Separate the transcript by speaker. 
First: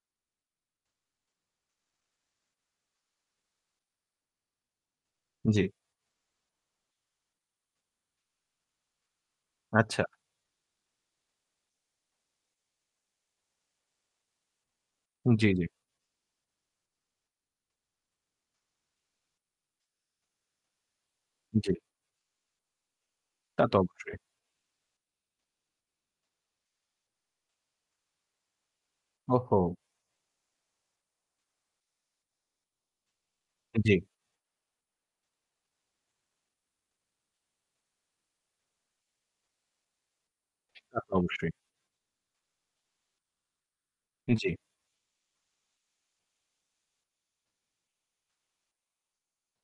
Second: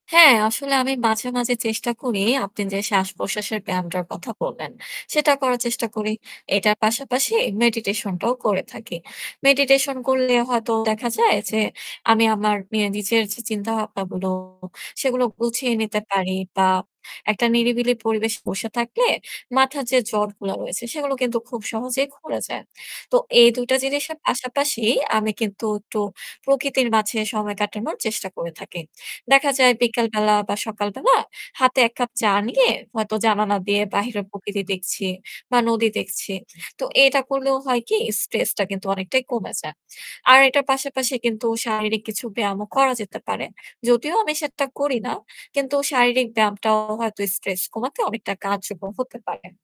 Speaker 1: হ্যাঁ আসলে আমি মাঝে, মাঝে চেষ্টা করি। আপনি যে শ্বাসপ্রশ্বাসের ব্যায়ামটার কথা বললেন সেটা করার
Speaker 2: জি।
Speaker 1: চেষ্টা করি। এটার পাশাপাশি meditation টাও করে থাকি। Meditation
Speaker 2: আচ্ছা।
Speaker 1: করলে হয়তো দেখা যায় যে আমি আমার মে নিজের যে চিন্তাভাবনাগুলো সেগুলো
Speaker 2: জি, জি।
Speaker 1: গুছিয়ে নিতে পারি। বা একটা নিরিবিলি পরিবেশে বসে থাকলে মাথার যে জটগুলা রয়েছে, সেগুলো কিন্তু খুব
Speaker 2: জি।
Speaker 1: সহজেই খুলে যায়। তো এই
Speaker 2: তা
Speaker 1: ২
Speaker 2: তো
Speaker 1: টা
Speaker 2: অবশ্যই।
Speaker 1: জিনিসের পাশাপাশি আমি কিন্তু একটু প্রকৃতির মাঝে সময় কাটানোর চেষ্টা করে থাকি। দেখা
Speaker 2: ওহহো!
Speaker 1: যায় বিকালবেলা বা সকালবেলা হাতে ১ কাপ চা নিয়ে হয়তো জানালা দিয়ে
Speaker 2: জি।
Speaker 1: বাহিরের প্রকৃতি দেখছি বা নদী দেখছি। তো এটা করলেও হয় কি? stress টা কিন্তু অনেকটাই কমে যায়। আর এটার
Speaker 2: তা তো
Speaker 1: পাশাপাশি কিন্তু
Speaker 2: অবশ্যই।
Speaker 1: শারীরিক কিছু ব্যায়ামও করা যেতে পারে। যদিও আমি
Speaker 2: জি।
Speaker 1: সেটা করি না, কিন্তু শারীরিক ব্যায়ামটাও হয়তো stress কমাতে অনেকটা কার্যকর হতে পারে।